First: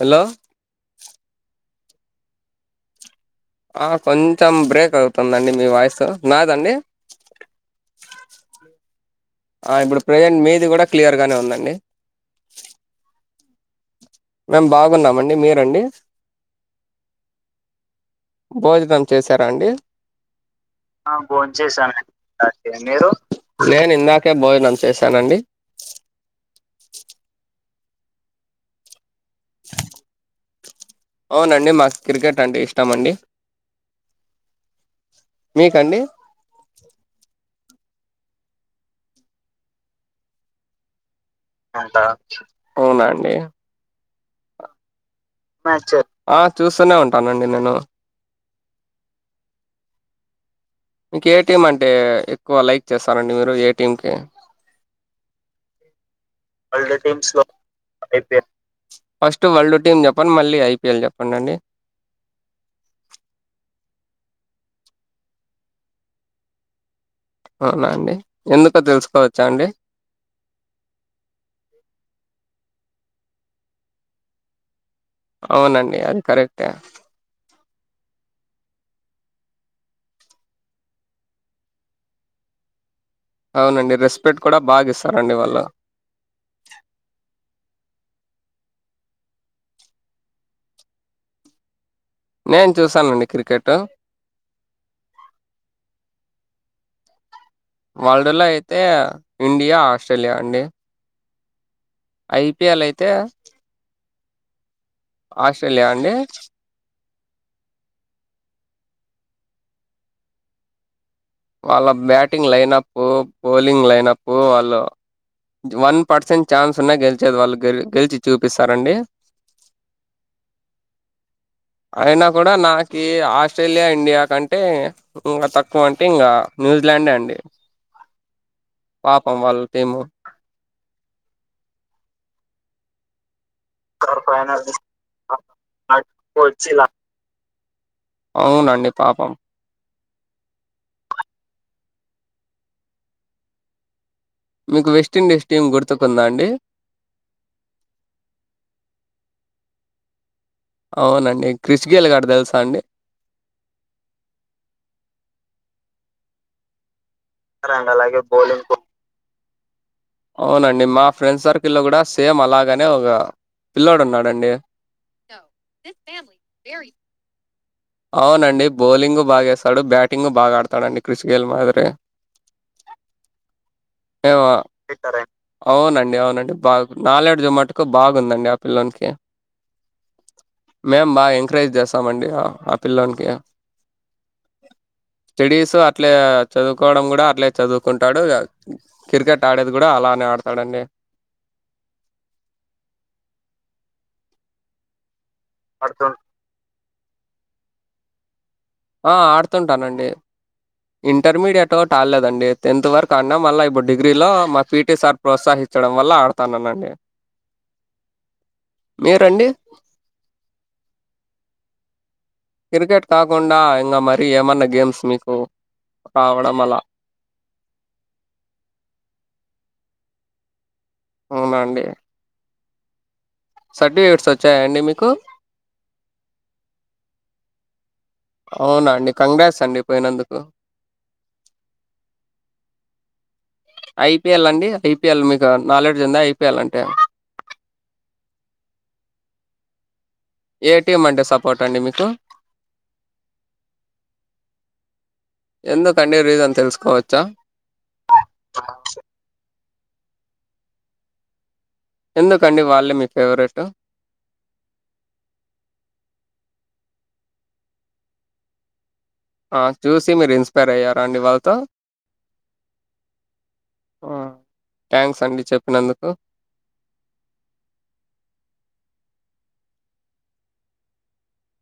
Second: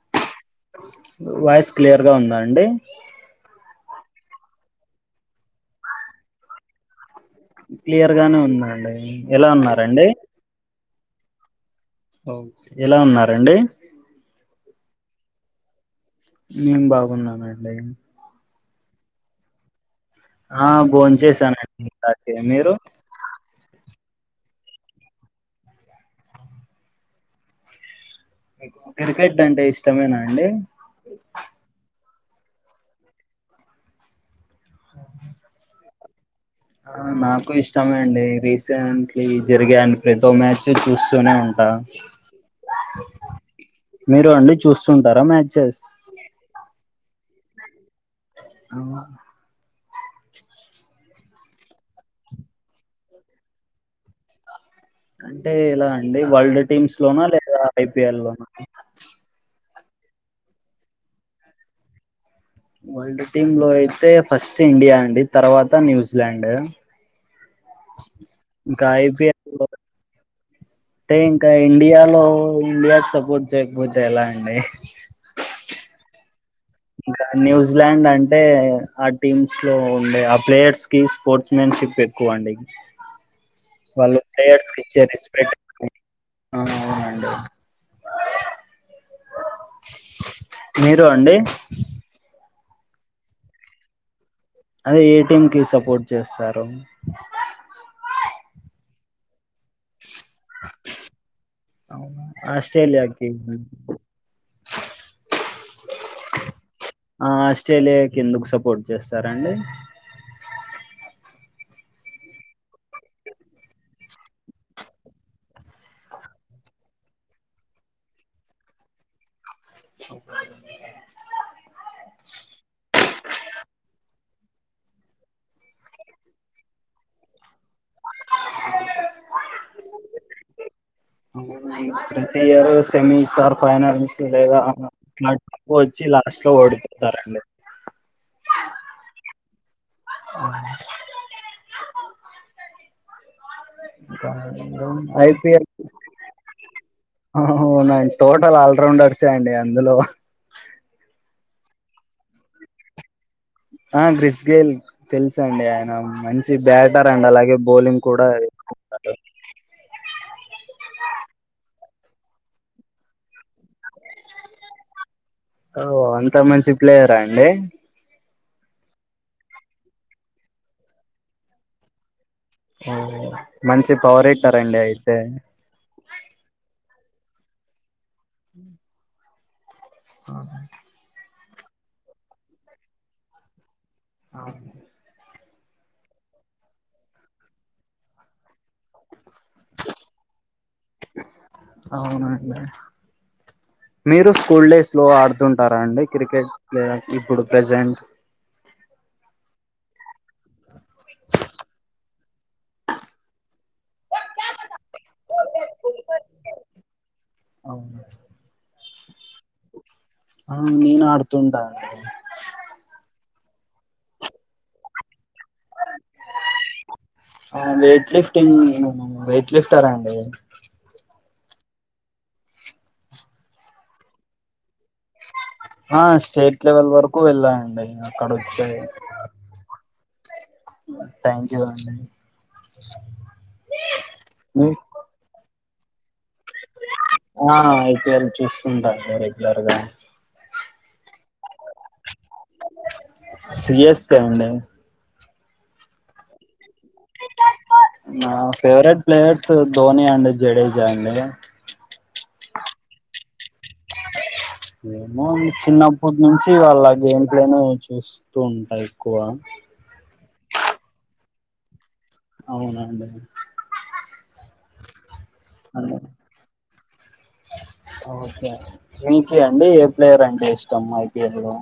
Hello voice క్లియర్గా ఉందా అండి కొంచెం బ్రేక్ అవుతుందండి మీ వాయిస్ నాదండి క్లియర్ గానే ఉందండి ఎలా ఆ ఇప్పుడు ఉన్నండి ప్రజెంట్ మీది కూడా క్లియర్ గానే ఉందండి ఓ ఎలా ఉన్నారండి మేము బాగున్నామండి మీరండి నేం బాగున్నానండి భోజనం చేసారాండి ఆ భోన్ బ చేసానండి ఇందాకే మీరు న నిందక బ చేశానండి మీకు క్రికెట్ అంటే ఇష్టమేనా అండి అవునండి మాకు క్రికెట్ అంటే ఇష్టమ అండి మీకండి ఆ నాకు ఇష్టమే అండి రీసెంట్లీ జరిగాడి ప్రదో మ్యాచ్ చూ సునే ఉంటా అంతా అవునా అండి మీరు అండి చూస్తుంటారా మ్యాచెస్ నండి నేను అమ ఇంక ఏటిఎం అంటే ఎక్కువ లైక్ చేస్తారండి మీరు ఏటీఎంకి అంటే ఎలా అండి వరల్డ్ టీమ్స్ లోనా లేదా ఐపిఎల్ లోనా టీం చెప్పండి మళ్ళీ ఐపిఎల్ చెప్పండిండి వరల్డ్ టీమ్ లో అయితే ఫస్ట్ ఇండియా అండి తర్వాత న్యూజిలాండ్ అవునా అండి ఎందుకు ఇంకా తెలుసుకోవచ్చా ఐపిఎల్ లో అండి అంటే ఇంకా ఇండియాలో ఇండియాకి సపోర్ట్ చేయకపోతే ఎలా అండి అవునండి అది కరెక్టే ఇంకా న్యూజిలాండ్ అంటే ఆ టీమ్స్ లో ఉండే ఆ ప్లేయర్స్ కి స్పోర్ట్స్ మ్యాన్ షిప్ ఎక్కుంట అవునండి వాళ్ళు రెస్పెక్ట్ కూడా ప్లేయర్స్ క బాగా ఇచ్చే ఇస్తారండి రెస్పెక్ట్ వాళ్ళు. అవునండి మీరు అండి నేను చూసానండి క్రికెట్ అ ఏ టీం కి సపోర్ట్ చేస్తారు వరల్డ్ లో అయితే ఇండియా ఆస్ట్రేలియా అండి అవును ఐపీఎల్ అయితే ఆస్ట్రేలియాకి ఆస్ట్రేలియా అండి ఆ ఆస్ట్రేలియాకి ఎందుకు సపోర్ట్ చేస్తారండి వాళ్ళ బ్యాటింగ్ లైనప్ బౌలింగ్ లైనప్ వాళ్ళు వన్ పర్సెంట్ ఛాన్స్ ఉన్నా గెలిచేది వాళ్ళు గెలిచి చూపిస్తారండి అయినా కూడా నాకి ఆస్ట్రేలియా ఇండియా కంటే ఇంకా తక్కువ అంటే ఇంకా న్యూజి లాండే అండి పాపం వాళ్ళ టీము ప్రతి ఇయర్ సెమి సార్ ఫైనాన్స్ లేదా అట్లా వచ్చి లాస్ట్ లో వచ్చిలా ఓడిపోతారండి అవునండి పాపం మీకు అ వెస్టిండీస్ టీం ఐపిఎల్ గుర్తుకుందా అండి అ అవునండి టోటల్ ఆల్రౌండర్స్యే అండి అందులో అవునండి క్రిష్ గేలు గాడు తెలుసా అండి ఆ గ్రిస్ గేల్ తెలిసిండి ఆయన మంచి బ్యాట్ ఇంటారండి అలాగే రండి బౌలింగ్ అలాగే కూడా బౌలింగ్ కు వేస్తుంటారు అవునండి మా ఫ్రెండ్ సర్కిల్లో కూడా సేమ్ అలాగనే ఒక పిల్లాడు ఉన్నాడండి ఓ అంత మంచి ప్లేయరా అండి అవునండి బౌలింగు బాగా చేస్తాడు బ్యాటింగు బాగా ఆడతాడుండి క్రిష్ గేల్ మాదిరి ఓ మంచి పవర్ ఏ హిట్టర్ అండి అయితే అవునండి అవునండి బాగా నాలెడ్జుమటుకు బాగుందండి ఆ పిల్లోనికి మేం బాగా ఎంకరేజ్ చేస్తామండి ఆ పిల్లోనికి ఆ అండి స్టడీస్ అట్లే చదువుకోవడం కూడా అట్లే చదువుకుంటాడు క్రికెట్ ఆడేది కూడా అలానే ఆడతాడండి అవునండి మీరు స్కూల్ డేస్ లో ఆడుతుంటారా అండి ఆడుతున్ క్రికెట్ ప్ర్ ఇప్పుడు ప్రజెంట్ ఆ ఆడుతుంటానండి ఇంటర్మీడియట్ ఒకటి ఆడలేదు అండి టెన్త్ వరకు ఆడిన్నా మళ్ళా ఇప్పుడు డిగ్రీలో మా పి టి సార్ ప్రోత్సహించడం వల్ల ఆడతాననండి ఆ నీను ఆడుతుంట క్రికెట్ కాకుండా ఇంకా మరీ ఏమన్నా గేమ్స్ మిక్ వెయిట్ లిఫ్టింగ్ వెయిట్ లిఫ్టర్ అండి అవున అండి సర్టిఫికేట్స్ వచ్చాయా అండి మీకు ఆ స్టేట్ లెవెల్ వరకు వెళ్ళనండి అవునా అండి కంగ్రాట్స్ అండి పోయినందుకు థ్యాంక్ యూ అండి ఐపీఎల్ అండి ఐపిఎల్ మీకు నాలెడ్జ్ ఉందా ఐపీ ఆ ఐపీఎల్ చూస్తుంటా అండి రెగ్యులర్గా ఏ టీం అంటే సపోర్ట్ అండి మీకు సి ఎస్ కే అండి ఎందుకండి రీజన్ తెల్సు నా favourite players Dhoni and Jadeja అండి ఎందుకండి వాళ్ళే మీ ఫేవరెట్ ఏమో అండి చిన్నప్పటి నుంచి వాళ్ళ గేమ్ ప్లే నే చూస్తూ ఉంటా ఎక్కువ ఆ చూసి మీరు ఇన్స్పైర్ అయ్యారా అండి వాళ్ళతో అవునండి థ్యాంక్స్ అండి చెప్పినందుకు ఒకే మీకే అండి ఏ ప్లేయర్ అంటే ఇష్టం ఐపిఎల్ లో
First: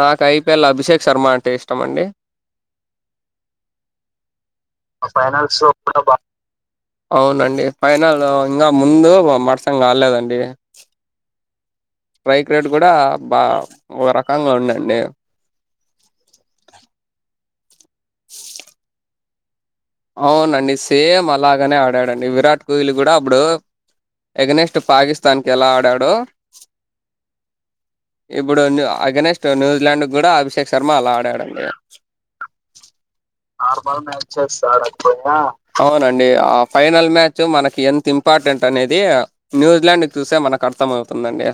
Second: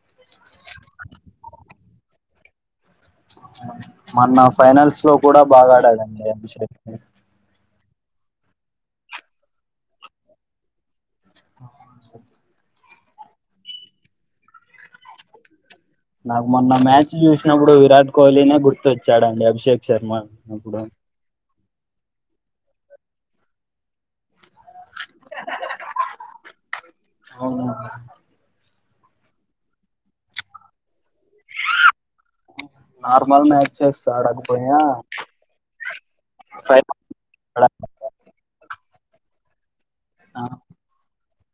నాకు ఐపిఎల్ అభిషేక్ శర్మ అంటే ఇష్టం అండి మొన్న ఫైనల్స్ ఆ లో కూడా ఫైనల్స్‌లో బాగా కూడా బా ఆడాడండి అభిషేక్ అవునండి. ఫైనల్ ఇంకా ముందు మట్సం కాలేదండి రైక్ రేట్ కూడా బా ఒక రకంగా ఉండండి నాకు మొన్న మ్యాచ్ చూసినప్పుడు విరాట్ కోహ్లీనే గుర్తుచ్చాడండి అభిషేక్ శర్మ అవునండి అప్పుడు సేమ్ అలాగనే ఆడాడండి విరాట్ కోహ్లీ కూడా అప్పుడు ఎగనెస్ట్ పాకిస్తాన్ కి ఎలా ఆడాడో అవునా ఇప్పుడు న్యూ అగెనెస్ట్ న్యూజిలాండ్ కూడా అభిషేక్ శర్మ అలా ఆడాడండి నార్మల్ మ్యాచ్ నార్మల్ చేస్తా మ్యాచెస్ ఆడకపోయి అవునండి ఆ ఫై ఫైనల్ మ్యాచ్ మనకి ఎంత ఇంపార్టెంట్ అనేది ఇది న్యూజిలాండ్ చూసే మనకు అర్థం అవుతుందండి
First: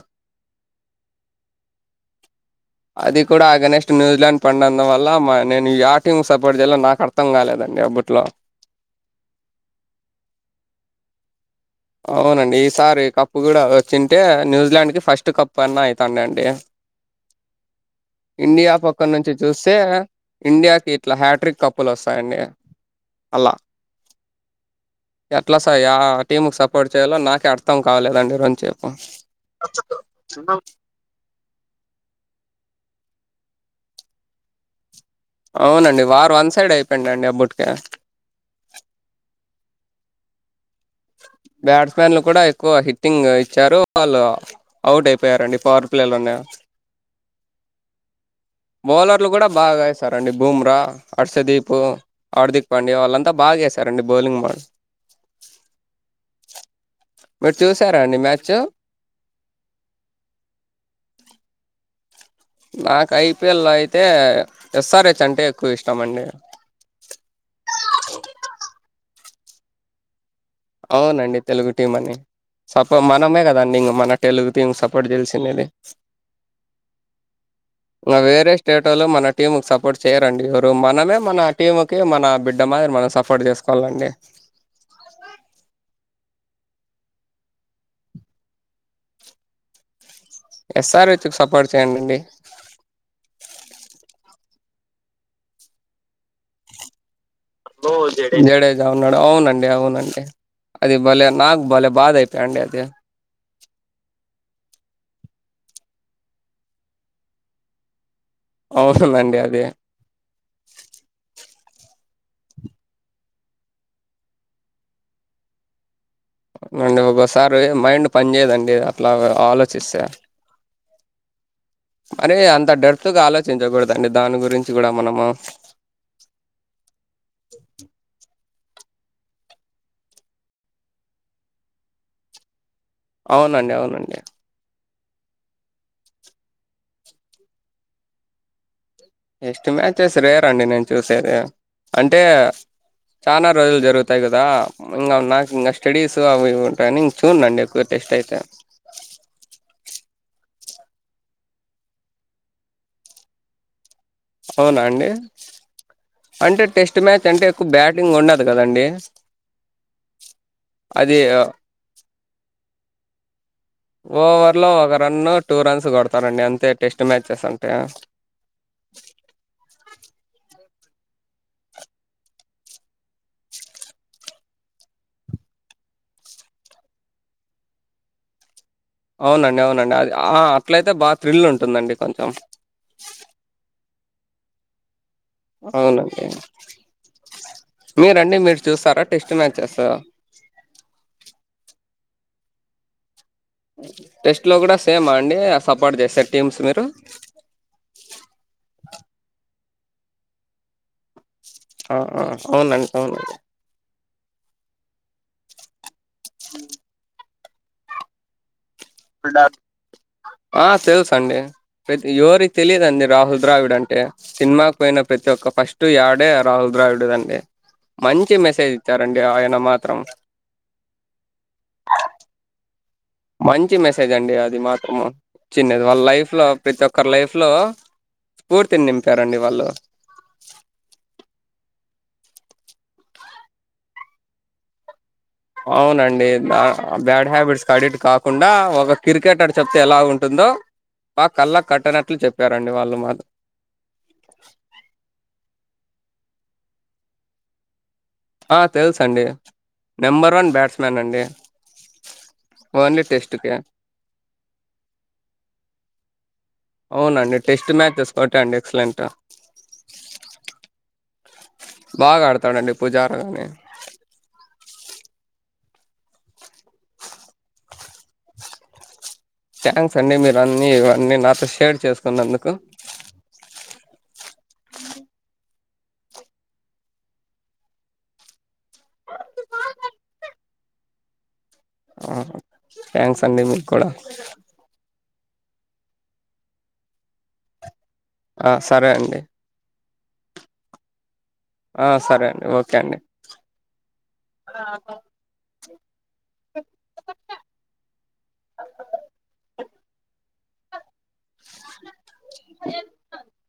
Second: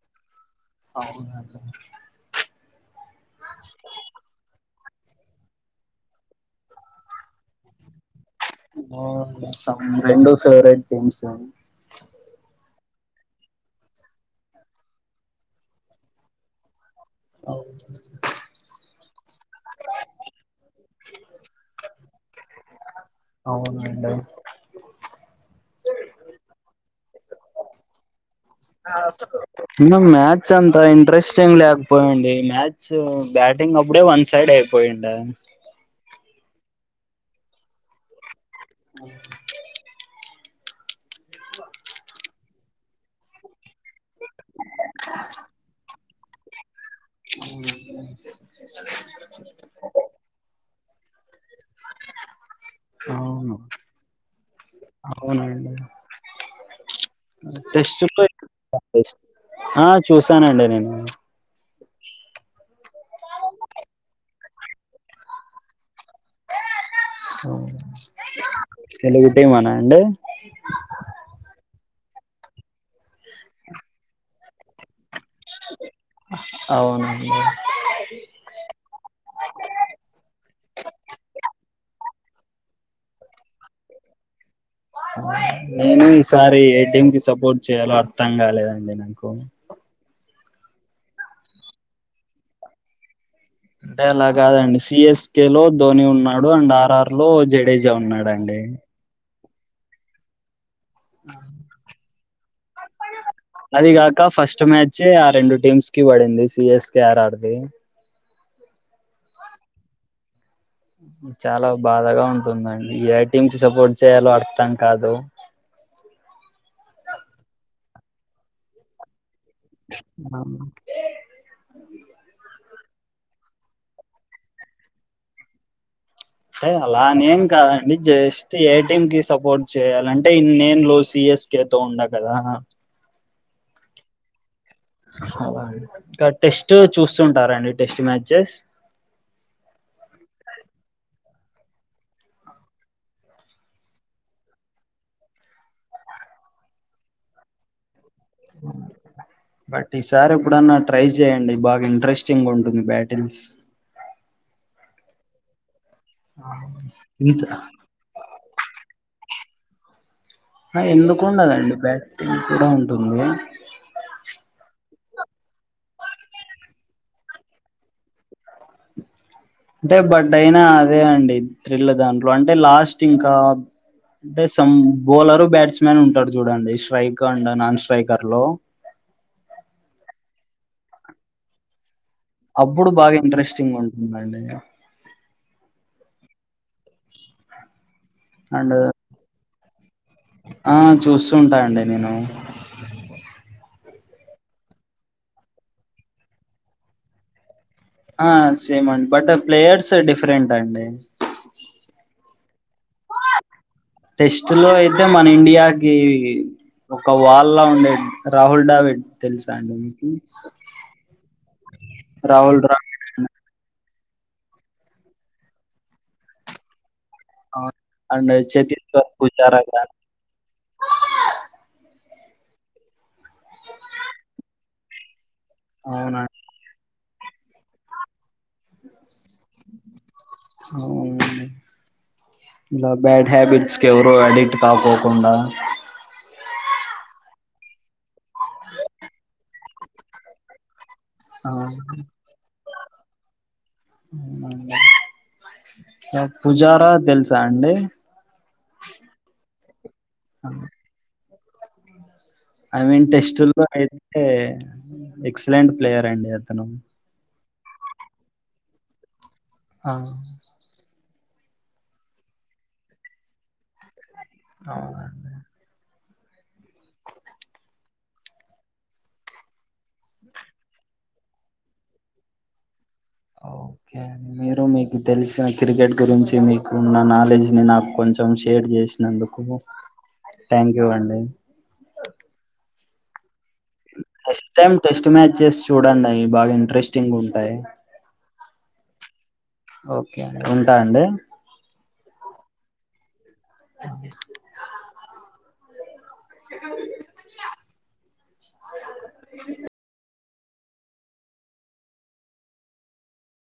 అవును అది కూడా అగెస్ట్ న్యూజిలాండ్ పండు వల్ల మా నేను యా టీం సపోర్ట్ చేయలో నాకు అర్థం కాలేదండి అపుడు ఆ సం రెండు ఫేవరేట్ గేమ్స్ అవునండి ఈసారి కప్పు కూడా వచ్చింటే న్యూజిలాండ్కి ఫస్ట్ కప్పు అన్నా అవుతాండండి అఓ ఇండియా పక్క నుంచి చూస్తే ఇండియాకి ఇట్లా హ్యాట్రిక్ కప్పులు వస్తాయండి అలా అవునుండి ఎట్లా స ఆ టీంకు సపోర్ట్ చేయాలో నాకే అర్థం కాలేదండి. రొంచేపు మ్యాథ్స్ చిన్న అంత ఇంట్రెస్టింగ్ లేకపోయిడి మ్యాచ్ బ్యాటింగ్ అప్పుడే వన్ సైడ్ అయిపోయింది అవునండి వార్ వన్ సైడ్ అయిపోయిండ అండి ఆ బుట్క [inaudible] బ్యాట్స్ మన్లు కూడా ఎక్కువ హిట్టింగ్ ఇచ్చారు వాళ్ళు అవుట్ అయిపోయారండి పర్ పిలలు ఉనే [unintelligible] బౌలర్లు కూడా బాగా వేసరండి బూమ్రా హర్షదీప్ హార్దిక్ పాండ్యా వాళ్ళంతా అవును బాగా చేసారండి బౌలింగ్ బళ అవునండి చె టెస్ట్ ఆ చూసానండి నేను నాకు ఐపిఎల్ అయితే ఎస్ఆర్ హెచ్ అంటే ఎక్కువ ఇష్టం అండి [unintelligible] అవునండి తెలుగు టీం అని సపో మనమే కదండి ఇం మన తెలుగు టీమ్ సపోర్ట్ చేసి కునేది అ వేరే స్టేట్ ల్లు మన టీం కి సపోర్ట్ చేయరండి ఎవరు మనమే మన టీంకి మన నా బిడ్డ మాదిరి మనం సపోర్ట్ చేసుకోవాలిండి. నేను ఈసారి ఏటీం కి సపోర్ట్ చేయాలో అర్థం కాలేదండి నాకు ఎస్ఆర్ హెచ్ కి సపోర్ట్ చేయండిండి అంటే అలా కాదండి సిఎస్కే లో ధోని ఉన్నాడు అండ్ ఆర్ ఆర్ జడేజ ఉన్నాడండీ అవునండి అవునండీ అది భలేె నాకు భలేె బాధ అయిపోయాయిండి అది వచ్చే ఆ రెండు టీమ్స్ కి పడింది సిఎస్ కి ఆర్ ఆర్ది అవుతుందండి అదే చాలా బాధగా ఉంటుందండి ఏ టీం కి సపోర్ట్ చేయాలో అర్థం కాదు అండి ఒకసారి మైండ్ పని చేయదండి అట్లా ఆలోచిస్తేయ్ ఆ, అరేయ్ అంత అంత డర్త్గా ఆలోచించకూడదండి దాని గురించి కూడా మనము అంటే అలా అనీ ఏం కాదు అండి జస్ట్ ఏ టీం కి సపోర్ట్ చేయాలంటే ఇనేడ్లు సిఎస్కే తో ఉండ కదా అవునండి అవునండి అ ఇంకా టెస్ట్ చూస్తుంటారండి టెస్ట్ మ్యాచెస్ టెస్ట్ మ్యాచెస్ రెరే అండీ నేను చూసేది అంటే చాలా రోజులు జరుగుతాయి కదా ఇంకా నాకు ఇంకా స్టడీస్ అవి ఉంటాయని చునండి టెస్ట్ అయితే సార్ ఎప్పుడన్నా ట్రై చేయండి బాగా ఇంట్రెస్టింగ్ గా ఉంటుంది బ్యాటింగ్స్ అవునా అండి అంటే టెస్ట్ మ్యాచ్ అంటే ఇంత ఎక్కువ బ్యాటింగ్ ఉండదు ఉండ్ కదండి అది ఎందుకుండదండి బ్యాట్టింగ్ కూడా ఉంటుంది ఫ ఓవర్లో ఒక రన్ను టూ రన్స్ కొడతారండి అంతే టెస్ట్ మ్యాచెస్ అంటే [inaudible] అంటే బట్ అయినా అదే అండి త్రిల్ దాంట్లో అంటే లాస్ట్ ఇంకా అంటే సం బౌలరు బ్యాట్స్ మన్ ఉంటారు చూడండి స్ట్రైక్ అ నాన్ స్ట్రైకర్ లో అవునండి అవునండి అది అట్ల అయితే బాగా థ్రిల్ ఉంటుందండి కొంచెం అప్పుడు బాగా ఇంట్రెస్టింగ్ ఉంటుందిండి అవునండి మీరండి మీరు అండ్ చూస్తారా టెస్ట్ మ్యాచెస్ ఆ చూస్తూ ఉంటా అండి నేను టెస్ట్ లో కూడా సేమ్ అండి సపోర్ట్ చేసారు టీమ్స్ మీరు ఆ సేమ్ అండి బట్ ప్లేయర్స్ డిఫరెంట్ అండి ఆ అవునండి అవునండి టెస్ట్ లో అయితే మన ఇండియాకి ఒక వాళ్ళలా ఉండేది రాహుల్ డావి ఆ తెలుస అండి ప్రతి ఎవరికి రాహుల్ తెలియదండి ద్రావిడ్ రాహుల్ ద్రావిడ్ అంటే సినిమాకి పోయిన ప్రతి ఒక్క ఫస్ట్ డే రాహుల్ ద్రావిడు అ అవును. అండ్ మంచి మెసేజ్ చతీశ్వర్ ఇచ్చారండి ఆయన పుజారా గాని మాత్రం [inaudible] మంచి మెసేజ్ అండి అది మాత్రం చిన్నది వాళ్ళ లైఫ్ అవునండి. లో ప్రతి ఒక్క ఒకరీ లైఫ్ లో స్ఫూర్తిని నింపారండి వాళ్ళు ఇ బ్యాడ్ హ్యాబిట్స్ కీ ఎవరు అడిట్ కాకో అవునండి బ్యాడ్ హ్యాబిట్స్ కడట్ కాకుండా ఒక క్రికెటర్ చెప్తే ఎలా ఉంటుందో ఆ కళ్ళ కట్టనట్లు చెప్పారు రండి వాళ్ళు మాం పుజారా తెలుసా అండి ఆ తెలుస అండి నెంబర్ వన్ బ్యాట్స్ మన్ అండి ఐ ఓన్లీ మీన్ టెస్ట్ కే టెస్ట్లో అయితేతే అవునండి టెస్ట్ మ్యాచెస్ కొట్టాండి ఎక్సలెంట్ ఆ బాగా ఆడతాడండి పూజారుగాని అవు థ్యాంక్స్ అండి మీరు అన్నీ ఇవన్నీ నాతో షేర్ చేసుకున్నందుకు ఓకే అం మీరు మీకు తెలిసిన క్రికెట్ గురించి మీకు ఉన్న నాలెడ్జ్ ని నాకు కొంచెం షేర్ చేసినందుకు థ్యాంక్ యూ అండి థ్యాంక్స్ అండి మీ నెక్స్ట్ టైమ్ టెస్ట్ మ్యాచెస్ చూడండి అవి బాగా ఇంట్రెస్టింగ్ ఉంటాయి సరే అండి ఓకే అండి ఉంటాండి ఆ సరే అండి ఓకే అండి హ